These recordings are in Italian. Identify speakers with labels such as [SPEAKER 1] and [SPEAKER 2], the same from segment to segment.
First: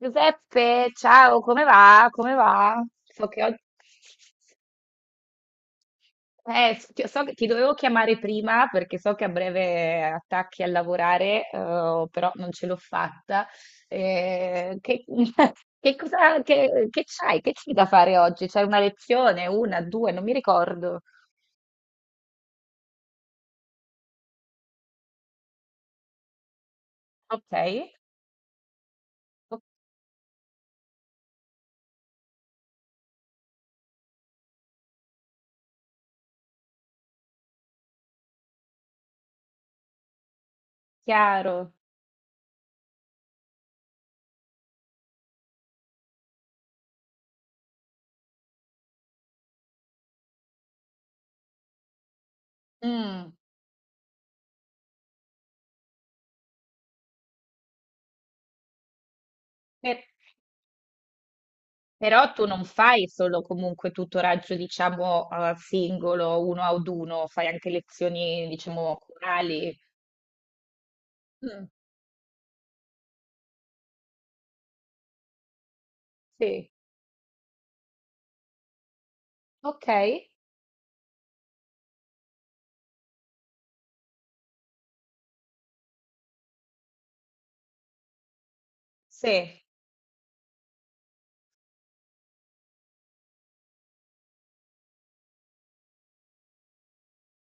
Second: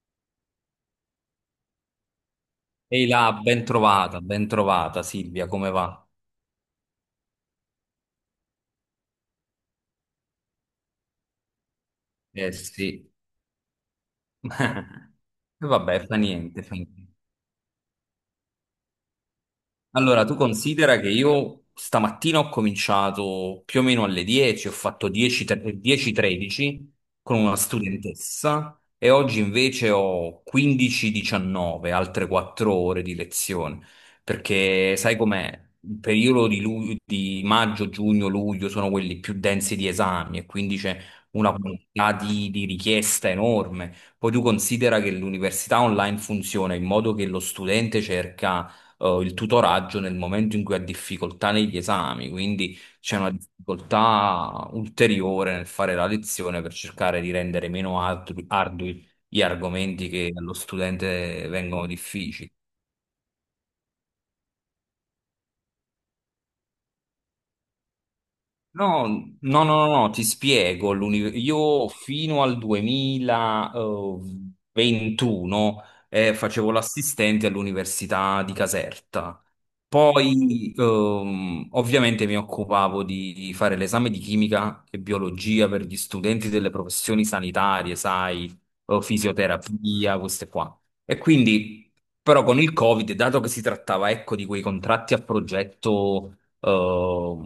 [SPEAKER 1] Giuseppe, ciao, come va? Come va?
[SPEAKER 2] Ehi
[SPEAKER 1] So
[SPEAKER 2] là,
[SPEAKER 1] che oggi...
[SPEAKER 2] ben trovata Silvia, come va?
[SPEAKER 1] eh, s- ti- so che ti dovevo chiamare prima perché so che a breve attacchi a lavorare, però non
[SPEAKER 2] Eh
[SPEAKER 1] ce l'ho
[SPEAKER 2] sì.
[SPEAKER 1] fatta. Che,
[SPEAKER 2] E
[SPEAKER 1] che
[SPEAKER 2] vabbè, fa
[SPEAKER 1] cosa,
[SPEAKER 2] niente, fa
[SPEAKER 1] che
[SPEAKER 2] niente.
[SPEAKER 1] c'hai? Che c'hai da fare oggi? C'hai una lezione? Una, due? Non
[SPEAKER 2] Allora,
[SPEAKER 1] mi
[SPEAKER 2] tu
[SPEAKER 1] ricordo.
[SPEAKER 2] considera che io stamattina ho cominciato più o meno alle 10, ho fatto 10-13 con
[SPEAKER 1] Ok,
[SPEAKER 2] una studentessa e oggi invece ho 15-19, altre 4 ore di lezione, perché sai com'è? Il periodo di maggio, giugno, luglio sono quelli più densi di esami e quindi c'è una
[SPEAKER 1] chiaro.
[SPEAKER 2] quantità di richiesta enorme. Poi tu considera che l'università online funziona in modo che lo studente cerca il tutoraggio nel momento in cui ha difficoltà negli esami, quindi c'è una
[SPEAKER 1] Mm.
[SPEAKER 2] difficoltà ulteriore nel fare la lezione per cercare di rendere meno ardui gli argomenti che allo studente vengono
[SPEAKER 1] Però tu
[SPEAKER 2] difficili.
[SPEAKER 1] non fai solo comunque tutoraggio, diciamo, a singolo, uno ad uno, fai anche lezioni, diciamo,
[SPEAKER 2] No, no, no,
[SPEAKER 1] corali.
[SPEAKER 2] no, no, ti spiego.
[SPEAKER 1] Mm,
[SPEAKER 2] Io fino al 2021
[SPEAKER 1] sì,
[SPEAKER 2] facevo l'assistente all'università di Caserta.
[SPEAKER 1] ok,
[SPEAKER 2] Poi, ovviamente, mi occupavo di fare l'esame di chimica e biologia per gli studenti delle professioni sanitarie, sai, o
[SPEAKER 1] sì.
[SPEAKER 2] fisioterapia, queste qua. E quindi, però, con il Covid, dato che si trattava, ecco, di quei contratti a progetto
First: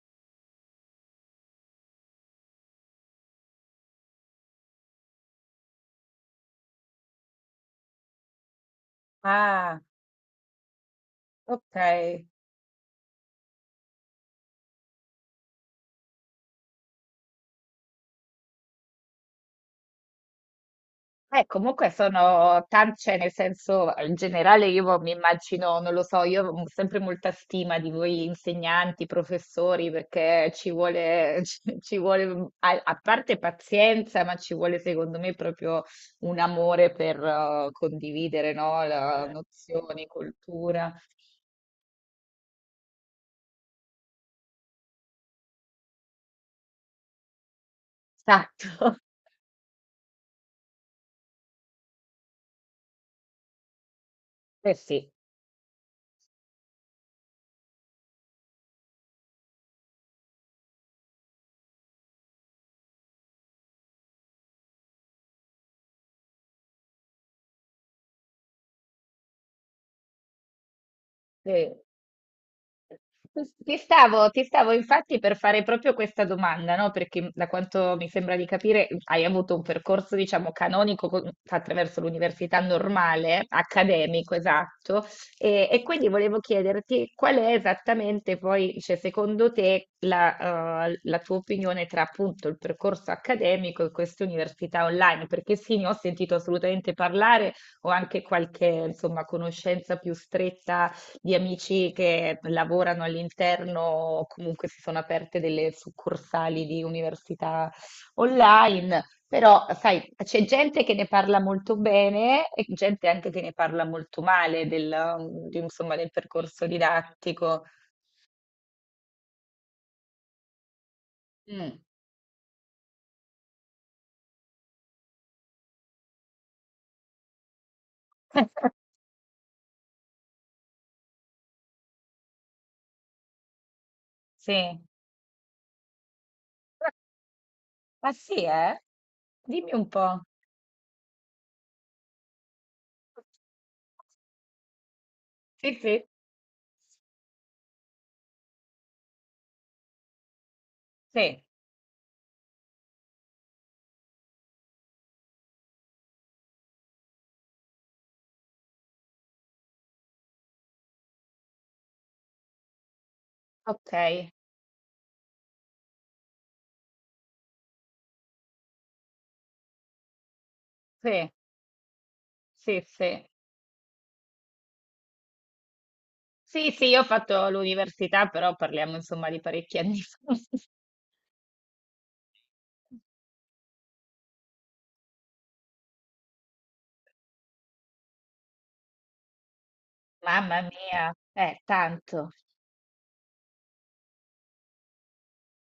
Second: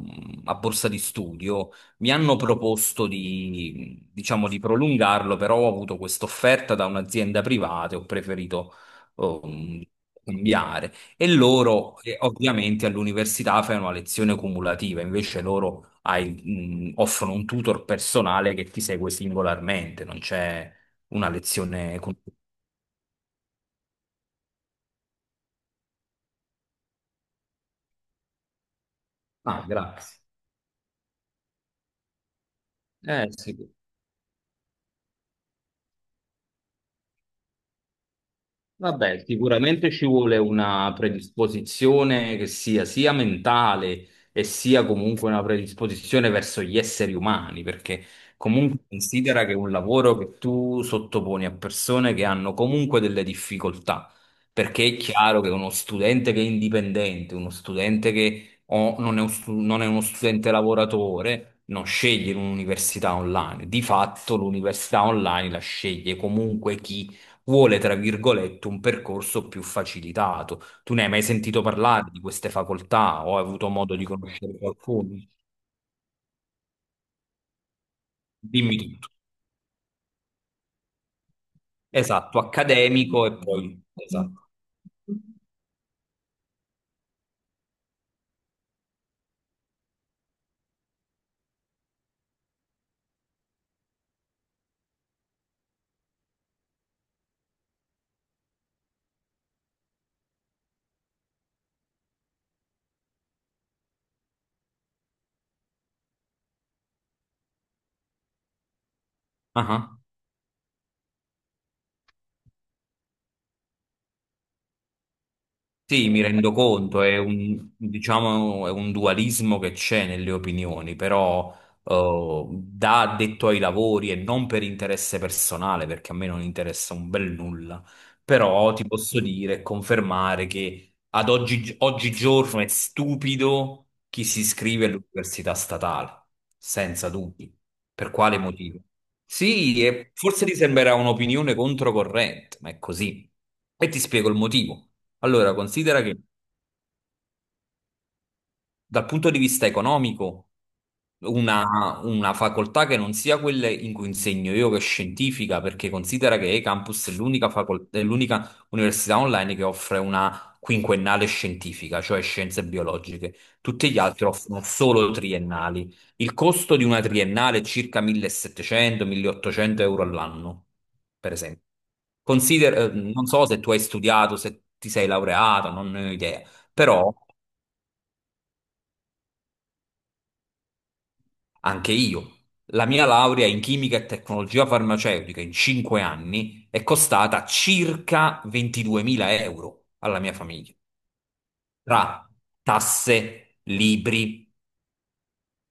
[SPEAKER 2] a borsa di studio. Mi hanno proposto di, diciamo, di prolungarlo, però ho avuto questa offerta da un'azienda privata e ho preferito
[SPEAKER 1] Ah,
[SPEAKER 2] ehm, cambiare. E
[SPEAKER 1] ok.
[SPEAKER 2] loro, ovviamente, all'università fanno una lezione cumulativa, invece loro offrono un tutor personale che ti segue singolarmente, non c'è una
[SPEAKER 1] Comunque
[SPEAKER 2] lezione con...
[SPEAKER 1] sono tanti, cioè nel senso, in generale io mi immagino, non lo so, io ho sempre molta stima di voi insegnanti,
[SPEAKER 2] Ah,
[SPEAKER 1] professori,
[SPEAKER 2] grazie.
[SPEAKER 1] perché ci vuole, ci vuole, a parte
[SPEAKER 2] Sì.
[SPEAKER 1] pazienza, ma ci vuole secondo me proprio un amore per condividere, no?
[SPEAKER 2] Vabbè, sicuramente
[SPEAKER 1] Nozioni,
[SPEAKER 2] ci vuole una
[SPEAKER 1] cultura.
[SPEAKER 2] predisposizione che sia mentale e sia comunque una predisposizione verso gli esseri umani, perché comunque
[SPEAKER 1] Esatto.
[SPEAKER 2] considera che è un lavoro che tu sottoponi a persone che hanno comunque delle difficoltà,
[SPEAKER 1] Eh
[SPEAKER 2] perché è
[SPEAKER 1] sì,
[SPEAKER 2] chiaro che uno studente che è indipendente, uno studente che o non è uno studente lavoratore, non sceglie un'università online. Di fatto l'università online la sceglie comunque chi vuole, tra virgolette, un percorso più facilitato. Tu ne hai mai sentito
[SPEAKER 1] sì.
[SPEAKER 2] parlare di queste facoltà o hai avuto
[SPEAKER 1] Ti
[SPEAKER 2] modo di
[SPEAKER 1] stavo, ti
[SPEAKER 2] conoscere
[SPEAKER 1] stavo
[SPEAKER 2] qualcuno?
[SPEAKER 1] infatti per fare proprio questa domanda, no? Perché da quanto mi sembra di
[SPEAKER 2] Dimmi
[SPEAKER 1] capire
[SPEAKER 2] tutto.
[SPEAKER 1] hai avuto un percorso, diciamo, canonico attraverso
[SPEAKER 2] Esatto,
[SPEAKER 1] l'università
[SPEAKER 2] accademico e
[SPEAKER 1] normale,
[SPEAKER 2] poi...
[SPEAKER 1] accademico,
[SPEAKER 2] Esatto.
[SPEAKER 1] esatto, e quindi volevo chiederti qual è esattamente poi, cioè, secondo te, la tua opinione tra appunto il percorso accademico e queste università online, perché sì, ne ho sentito assolutamente parlare, ho anche qualche, insomma, conoscenza più stretta di amici che lavorano all'interno, o comunque si sono aperte delle succursali di università online, però
[SPEAKER 2] Ah,
[SPEAKER 1] sai, c'è gente che ne parla molto bene e gente anche che ne parla molto male insomma,
[SPEAKER 2] sì,
[SPEAKER 1] del
[SPEAKER 2] mi rendo
[SPEAKER 1] percorso
[SPEAKER 2] conto, è
[SPEAKER 1] didattico.
[SPEAKER 2] un, diciamo, è un dualismo che c'è nelle opinioni, però
[SPEAKER 1] Mm.
[SPEAKER 2] da addetto ai lavori e non per interesse personale, perché a me non interessa un bel nulla, però ti posso dire e confermare che ad oggi, oggigiorno è stupido chi si
[SPEAKER 1] Sì,
[SPEAKER 2] iscrive all'università statale, senza dubbi. Per
[SPEAKER 1] ma
[SPEAKER 2] quale
[SPEAKER 1] sì,
[SPEAKER 2] motivo?
[SPEAKER 1] eh? Dimmi
[SPEAKER 2] Sì,
[SPEAKER 1] un
[SPEAKER 2] e
[SPEAKER 1] po'.
[SPEAKER 2] forse ti sembrerà un'opinione controcorrente, ma è così. E ti spiego il motivo. Allora,
[SPEAKER 1] Sì,
[SPEAKER 2] considera
[SPEAKER 1] sì,
[SPEAKER 2] che dal punto di vista economico,
[SPEAKER 1] sì,
[SPEAKER 2] una facoltà che non sia quella in cui insegno io, che è scientifica, perché considera che E-Campus è l'unica università online che offre una quinquennale scientifica, cioè scienze biologiche. Tutti
[SPEAKER 1] ok,
[SPEAKER 2] gli altri offrono solo triennali. Il costo di una triennale è circa 1700-1800 euro all'anno,
[SPEAKER 1] sì,
[SPEAKER 2] per esempio.
[SPEAKER 1] sì, sì.
[SPEAKER 2] Non so se tu hai studiato, se ti sei laureato, non ne ho idea,
[SPEAKER 1] Sì, sì, io ho
[SPEAKER 2] però
[SPEAKER 1] fatto l'università, però parliamo insomma di parecchi anni fa.
[SPEAKER 2] anche io. La mia laurea in chimica e tecnologia farmaceutica in 5 anni è costata circa 22.000 euro alla mia
[SPEAKER 1] Mamma
[SPEAKER 2] famiglia,
[SPEAKER 1] mia, tanto,
[SPEAKER 2] tra tasse, libri,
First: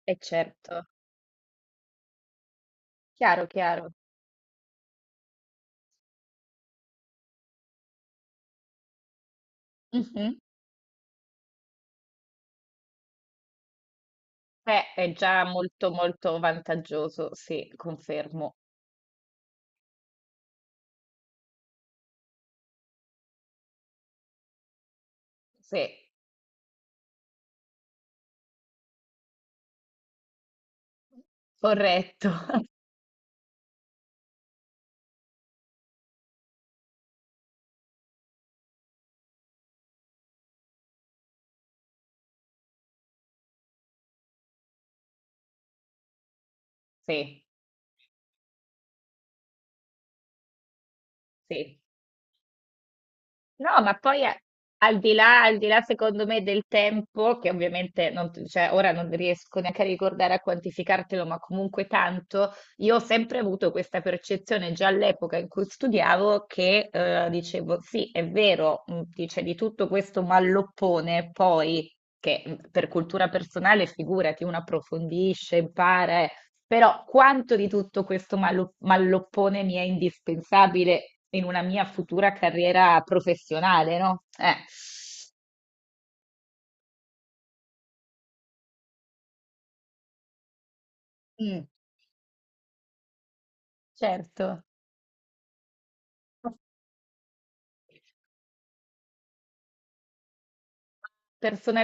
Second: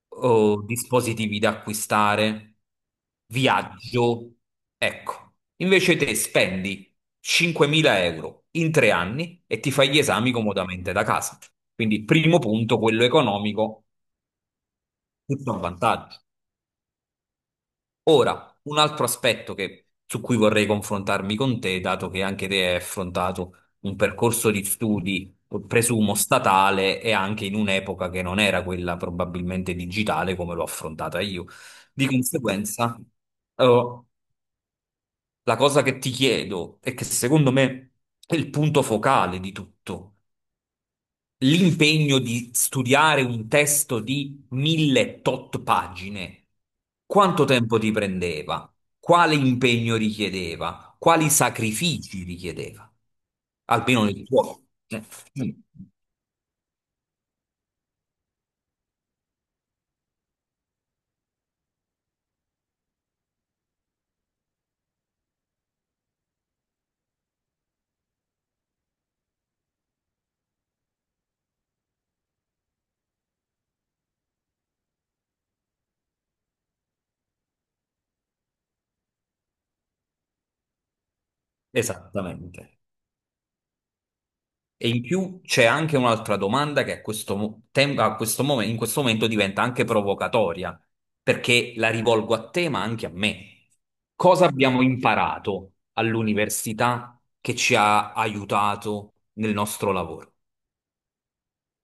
[SPEAKER 1] è
[SPEAKER 2] oh,
[SPEAKER 1] certo,
[SPEAKER 2] dispositivi da acquistare,
[SPEAKER 1] chiaro, chiaro.
[SPEAKER 2] viaggio. Ecco, invece te spendi 5.000 euro in 3 anni e ti fai gli esami
[SPEAKER 1] Mhm.
[SPEAKER 2] comodamente da casa. Quindi, primo punto, quello economico,
[SPEAKER 1] Beh, è già
[SPEAKER 2] tutto a
[SPEAKER 1] molto,
[SPEAKER 2] vantaggio.
[SPEAKER 1] molto vantaggioso, sì, confermo.
[SPEAKER 2] Ora, un altro aspetto su cui vorrei confrontarmi con te, dato che anche te hai affrontato un percorso di studi,
[SPEAKER 1] Sì,
[SPEAKER 2] presumo statale, e anche in un'epoca che non era quella probabilmente digitale come l'ho affrontata io. Di
[SPEAKER 1] corretto,
[SPEAKER 2] conseguenza, eh, la cosa che ti chiedo e che secondo me è il punto focale di tutto l'impegno di studiare un testo di mille tot pagine,
[SPEAKER 1] sì,
[SPEAKER 2] quanto tempo ti prendeva? Quale impegno richiedeva? Quali
[SPEAKER 1] sì.
[SPEAKER 2] sacrifici richiedeva?
[SPEAKER 1] No, ma
[SPEAKER 2] Almeno nel
[SPEAKER 1] poi
[SPEAKER 2] tuo. eh, mm,
[SPEAKER 1] al di là, secondo me, del tempo, che ovviamente non, cioè, ora non riesco neanche a ricordare a quantificartelo, ma comunque tanto, io ho sempre avuto questa percezione già all'epoca in cui studiavo che dicevo, sì, è vero, dice di tutto questo malloppone, poi che per cultura personale, figurati, uno approfondisce, impara, però quanto di tutto questo malloppone mi è indispensabile in una mia futura
[SPEAKER 2] Esattamente.
[SPEAKER 1] carriera professionale, no?
[SPEAKER 2] E in più c'è anche un'altra domanda che a questo, mo- tem- a questo mom- in questo momento diventa anche provocatoria,
[SPEAKER 1] Mm,
[SPEAKER 2] perché la rivolgo a te, ma anche a me. Cosa
[SPEAKER 1] certo.
[SPEAKER 2] abbiamo imparato all'università che ci ha aiutato nel nostro lavoro?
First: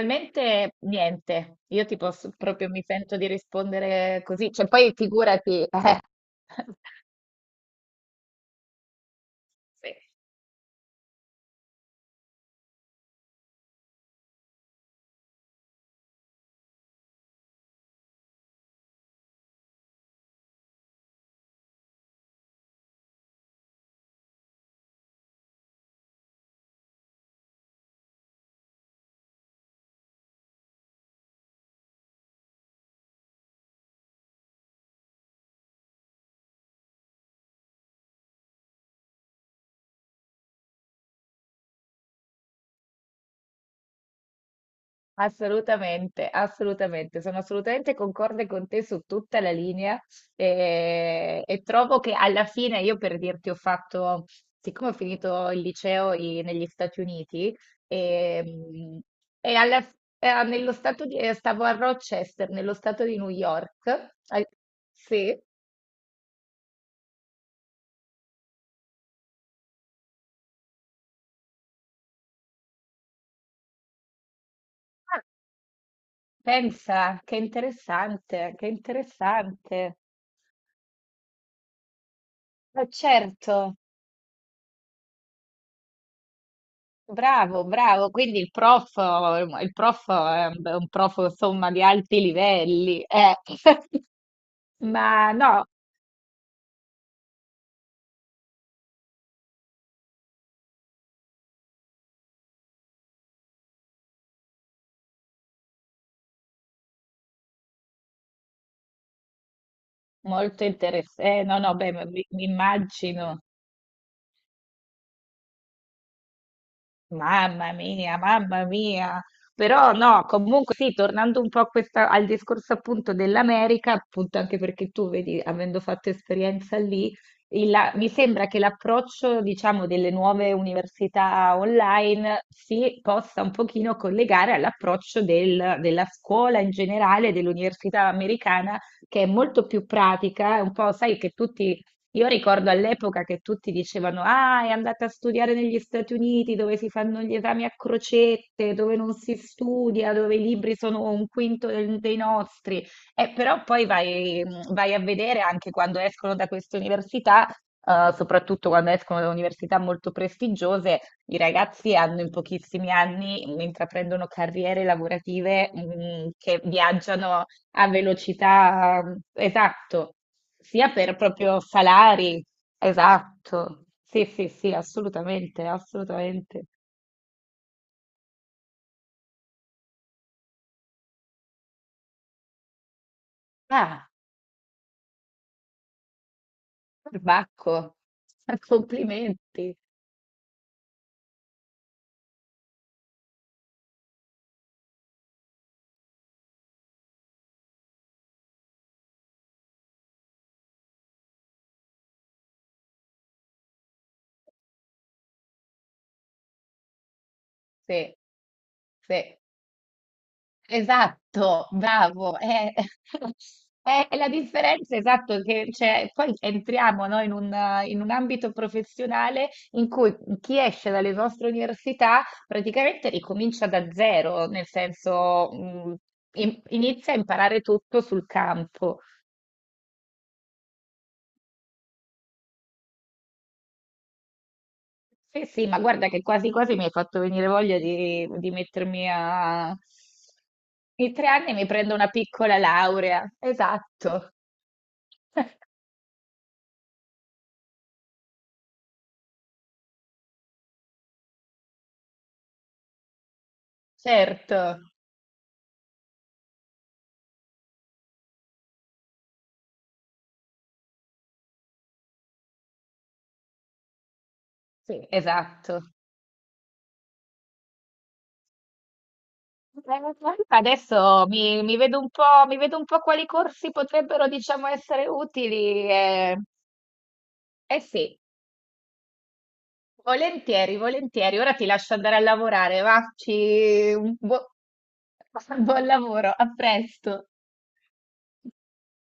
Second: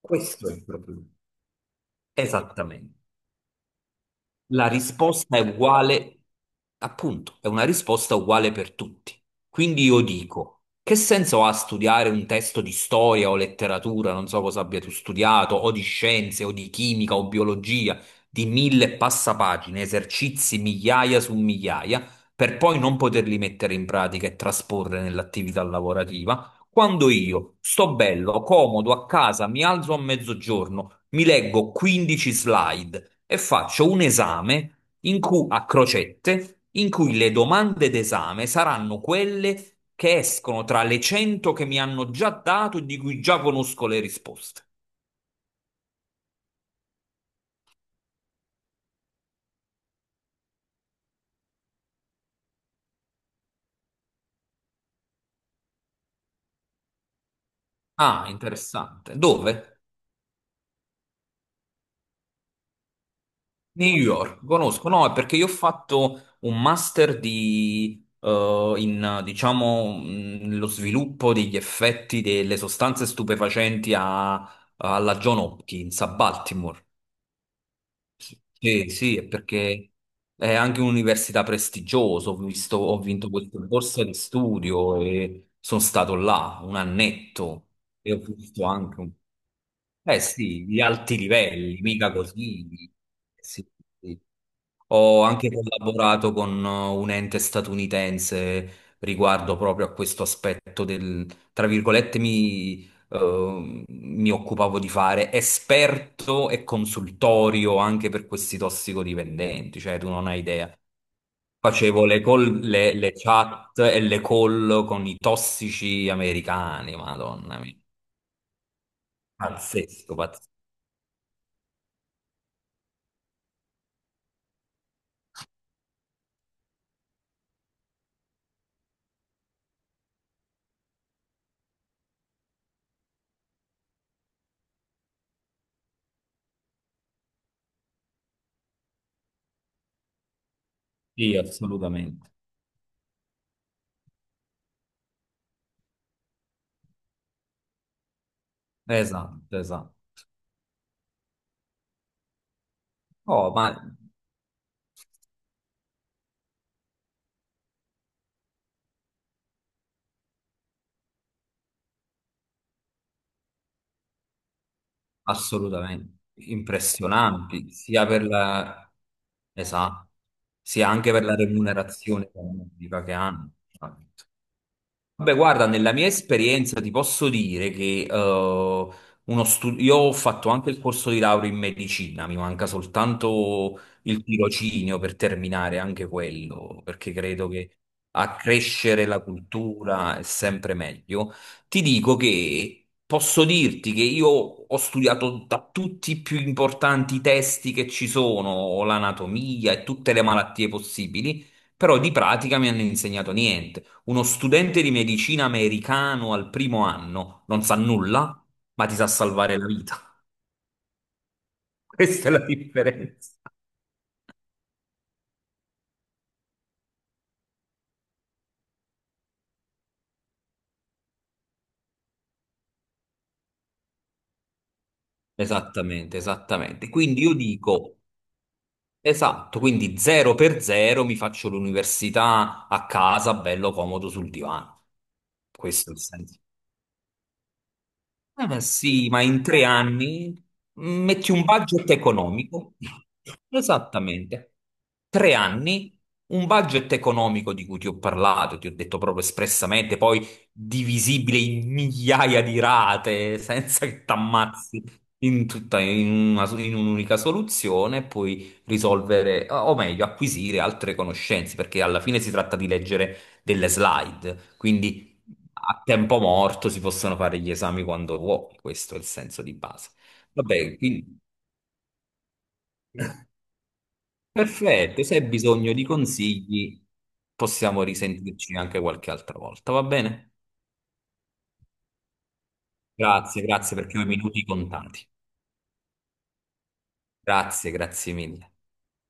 [SPEAKER 2] Questo è il problema.
[SPEAKER 1] niente, io ti posso proprio mi
[SPEAKER 2] Esattamente.
[SPEAKER 1] sento di rispondere così,
[SPEAKER 2] La
[SPEAKER 1] cioè poi
[SPEAKER 2] risposta è
[SPEAKER 1] figurati,
[SPEAKER 2] uguale,
[SPEAKER 1] eh.
[SPEAKER 2] appunto, è una risposta uguale per tutti. Quindi
[SPEAKER 1] Sì.
[SPEAKER 2] io dico, che senso ha studiare un testo di storia o letteratura, non so cosa abbia tu studiato, o di scienze, o di chimica, o biologia, di mille e passa pagine, esercizi migliaia su migliaia, per poi non poterli mettere in pratica e trasporre nell'attività lavorativa, quando io sto bello, comodo, a casa, mi alzo a mezzogiorno, mi leggo 15 slide e faccio un esame in cui, a crocette in cui le domande d'esame saranno quelle che escono tra le 100 che mi hanno già dato e di cui già conosco le risposte.
[SPEAKER 1] Assolutamente, assolutamente, sono assolutamente concorde con te su tutta la linea e, trovo che alla fine io per dirti ho fatto, siccome ho finito il liceo negli Stati Uniti
[SPEAKER 2] Ah,
[SPEAKER 1] ehm,
[SPEAKER 2] interessante.
[SPEAKER 1] e,
[SPEAKER 2] Dove?
[SPEAKER 1] nello stato stavo a Rochester, nello stato di New York.
[SPEAKER 2] New York.
[SPEAKER 1] al-
[SPEAKER 2] Conosco, no, è
[SPEAKER 1] sì.
[SPEAKER 2] perché io ho fatto un master in, diciamo, lo sviluppo degli effetti delle sostanze stupefacenti alla
[SPEAKER 1] Ah,
[SPEAKER 2] John Hopkins a Baltimore.
[SPEAKER 1] pensa, che
[SPEAKER 2] Sì, sì, è perché
[SPEAKER 1] interessante,
[SPEAKER 2] è anche un'università prestigiosa,
[SPEAKER 1] ma
[SPEAKER 2] ho vinto questa
[SPEAKER 1] certo.
[SPEAKER 2] borsa di studio e sono stato là un
[SPEAKER 1] Bravo,
[SPEAKER 2] annetto
[SPEAKER 1] bravo.
[SPEAKER 2] e ho
[SPEAKER 1] Quindi il
[SPEAKER 2] visto
[SPEAKER 1] prof,
[SPEAKER 2] anche un...
[SPEAKER 1] il prof
[SPEAKER 2] Eh
[SPEAKER 1] è un,
[SPEAKER 2] sì,
[SPEAKER 1] è
[SPEAKER 2] di
[SPEAKER 1] un prof
[SPEAKER 2] alti
[SPEAKER 1] insomma
[SPEAKER 2] livelli,
[SPEAKER 1] di
[SPEAKER 2] mica
[SPEAKER 1] alti
[SPEAKER 2] così.
[SPEAKER 1] livelli.
[SPEAKER 2] Sì, sì. Ho
[SPEAKER 1] Ma
[SPEAKER 2] anche
[SPEAKER 1] no,
[SPEAKER 2] collaborato con un ente statunitense riguardo proprio a questo aspetto del, tra virgolette, mi occupavo di fare esperto e consultorio anche per questi tossicodipendenti, cioè tu non hai
[SPEAKER 1] molto
[SPEAKER 2] idea.
[SPEAKER 1] interessante. No, no, beh, ma
[SPEAKER 2] Facevo le,
[SPEAKER 1] mi
[SPEAKER 2] call- le, le
[SPEAKER 1] immagino.
[SPEAKER 2] chat e le call con i tossici americani, madonna
[SPEAKER 1] Mamma
[SPEAKER 2] mia.
[SPEAKER 1] mia, mamma mia. Però
[SPEAKER 2] Pazzesco,
[SPEAKER 1] no,
[SPEAKER 2] pazzesco.
[SPEAKER 1] comunque sì, tornando un po' a al discorso appunto dell'America, appunto anche perché tu vedi, avendo fatto esperienza lì, mi sembra che l'approccio, diciamo, delle nuove università online si possa un pochino collegare all'approccio della scuola in generale, dell'università americana, che è molto più pratica, è un po', sai, che
[SPEAKER 2] Sì,
[SPEAKER 1] tutti io
[SPEAKER 2] assolutamente.
[SPEAKER 1] ricordo all'epoca che tutti dicevano: Ah, è andata a studiare negli Stati Uniti dove si fanno gli esami a crocette, dove non si
[SPEAKER 2] Esatto, esatto.
[SPEAKER 1] studia, dove i libri sono un quinto dei nostri. Eh,
[SPEAKER 2] Oh,
[SPEAKER 1] però
[SPEAKER 2] ma
[SPEAKER 1] poi vai a vedere anche quando escono da queste università, soprattutto quando escono da università molto prestigiose, i ragazzi hanno in pochissimi anni, intraprendono carriere lavorative,
[SPEAKER 2] assolutamente
[SPEAKER 1] che viaggiano
[SPEAKER 2] impressionanti,
[SPEAKER 1] a
[SPEAKER 2] sia per la...
[SPEAKER 1] velocità,
[SPEAKER 2] Esatto,
[SPEAKER 1] esatto,
[SPEAKER 2] sia
[SPEAKER 1] sia
[SPEAKER 2] anche
[SPEAKER 1] per
[SPEAKER 2] per la
[SPEAKER 1] proprio
[SPEAKER 2] remunerazione
[SPEAKER 1] salari,
[SPEAKER 2] economica che hanno.
[SPEAKER 1] esatto, sì, sì, sì,
[SPEAKER 2] Beh,
[SPEAKER 1] assolutamente,
[SPEAKER 2] guarda, nella mia
[SPEAKER 1] assolutamente.
[SPEAKER 2] esperienza ti posso dire che io ho fatto anche il corso di laurea in medicina, mi manca soltanto
[SPEAKER 1] Ah,
[SPEAKER 2] il tirocinio per terminare anche quello, perché credo che
[SPEAKER 1] Bacco,
[SPEAKER 2] accrescere la
[SPEAKER 1] complimenti,
[SPEAKER 2] cultura è sempre meglio. Ti dico che posso dirti che io ho studiato da tutti i più importanti testi che ci sono, l'anatomia e tutte le malattie possibili, però di pratica mi hanno insegnato niente. Uno studente di medicina americano al primo anno non sa
[SPEAKER 1] sì,
[SPEAKER 2] nulla, ma ti sa
[SPEAKER 1] sì.
[SPEAKER 2] salvare la vita.
[SPEAKER 1] Esatto,
[SPEAKER 2] Questa è
[SPEAKER 1] bravo.
[SPEAKER 2] la
[SPEAKER 1] È,
[SPEAKER 2] differenza.
[SPEAKER 1] è la differenza, esatto, che c'è. Poi entriamo, no, in un ambito professionale in cui chi esce dalle vostre università praticamente ricomincia da zero, nel senso,
[SPEAKER 2] Esattamente, esattamente.
[SPEAKER 1] inizia a
[SPEAKER 2] Quindi io
[SPEAKER 1] imparare
[SPEAKER 2] dico,
[SPEAKER 1] tutto sul campo.
[SPEAKER 2] esatto, quindi zero per zero mi faccio l'università a casa, bello comodo sul divano.
[SPEAKER 1] Sì, sì, ma
[SPEAKER 2] Questo è il
[SPEAKER 1] guarda che
[SPEAKER 2] senso.
[SPEAKER 1] quasi quasi mi hai fatto venire voglia di, di
[SPEAKER 2] Ma
[SPEAKER 1] mettermi
[SPEAKER 2] sì, ma in tre
[SPEAKER 1] a.
[SPEAKER 2] anni
[SPEAKER 1] In tre
[SPEAKER 2] metti un
[SPEAKER 1] anni mi
[SPEAKER 2] budget
[SPEAKER 1] prendo una piccola
[SPEAKER 2] economico.
[SPEAKER 1] laurea. Esatto,
[SPEAKER 2] Esattamente. Tre anni, un budget economico di cui ti ho parlato, ti ho detto proprio espressamente, poi divisibile in migliaia di rate, senza che ti
[SPEAKER 1] certo.
[SPEAKER 2] ammazzi in tutta, in un'unica soluzione, e poi risolvere, o meglio, acquisire altre conoscenze, perché alla fine si tratta di leggere delle slide.
[SPEAKER 1] Sì,
[SPEAKER 2] Quindi
[SPEAKER 1] esatto.
[SPEAKER 2] a tempo morto si possono fare gli esami quando vuoi, questo è il senso di base.
[SPEAKER 1] Eh,
[SPEAKER 2] Vabbè, quindi
[SPEAKER 1] Adesso mi, mi vedo un po', mi vedo un po' quali corsi potrebbero, diciamo,
[SPEAKER 2] perfetto,
[SPEAKER 1] essere
[SPEAKER 2] se hai bisogno di
[SPEAKER 1] utili. Eh,
[SPEAKER 2] consigli
[SPEAKER 1] eh
[SPEAKER 2] possiamo
[SPEAKER 1] sì,
[SPEAKER 2] risentirci anche qualche altra volta, va bene?
[SPEAKER 1] volentieri, volentieri. Ora ti lascio andare a lavorare, va?
[SPEAKER 2] Grazie, grazie perché ho i minuti contati.
[SPEAKER 1] Buon lavoro, a presto.
[SPEAKER 2] Grazie, grazie mille.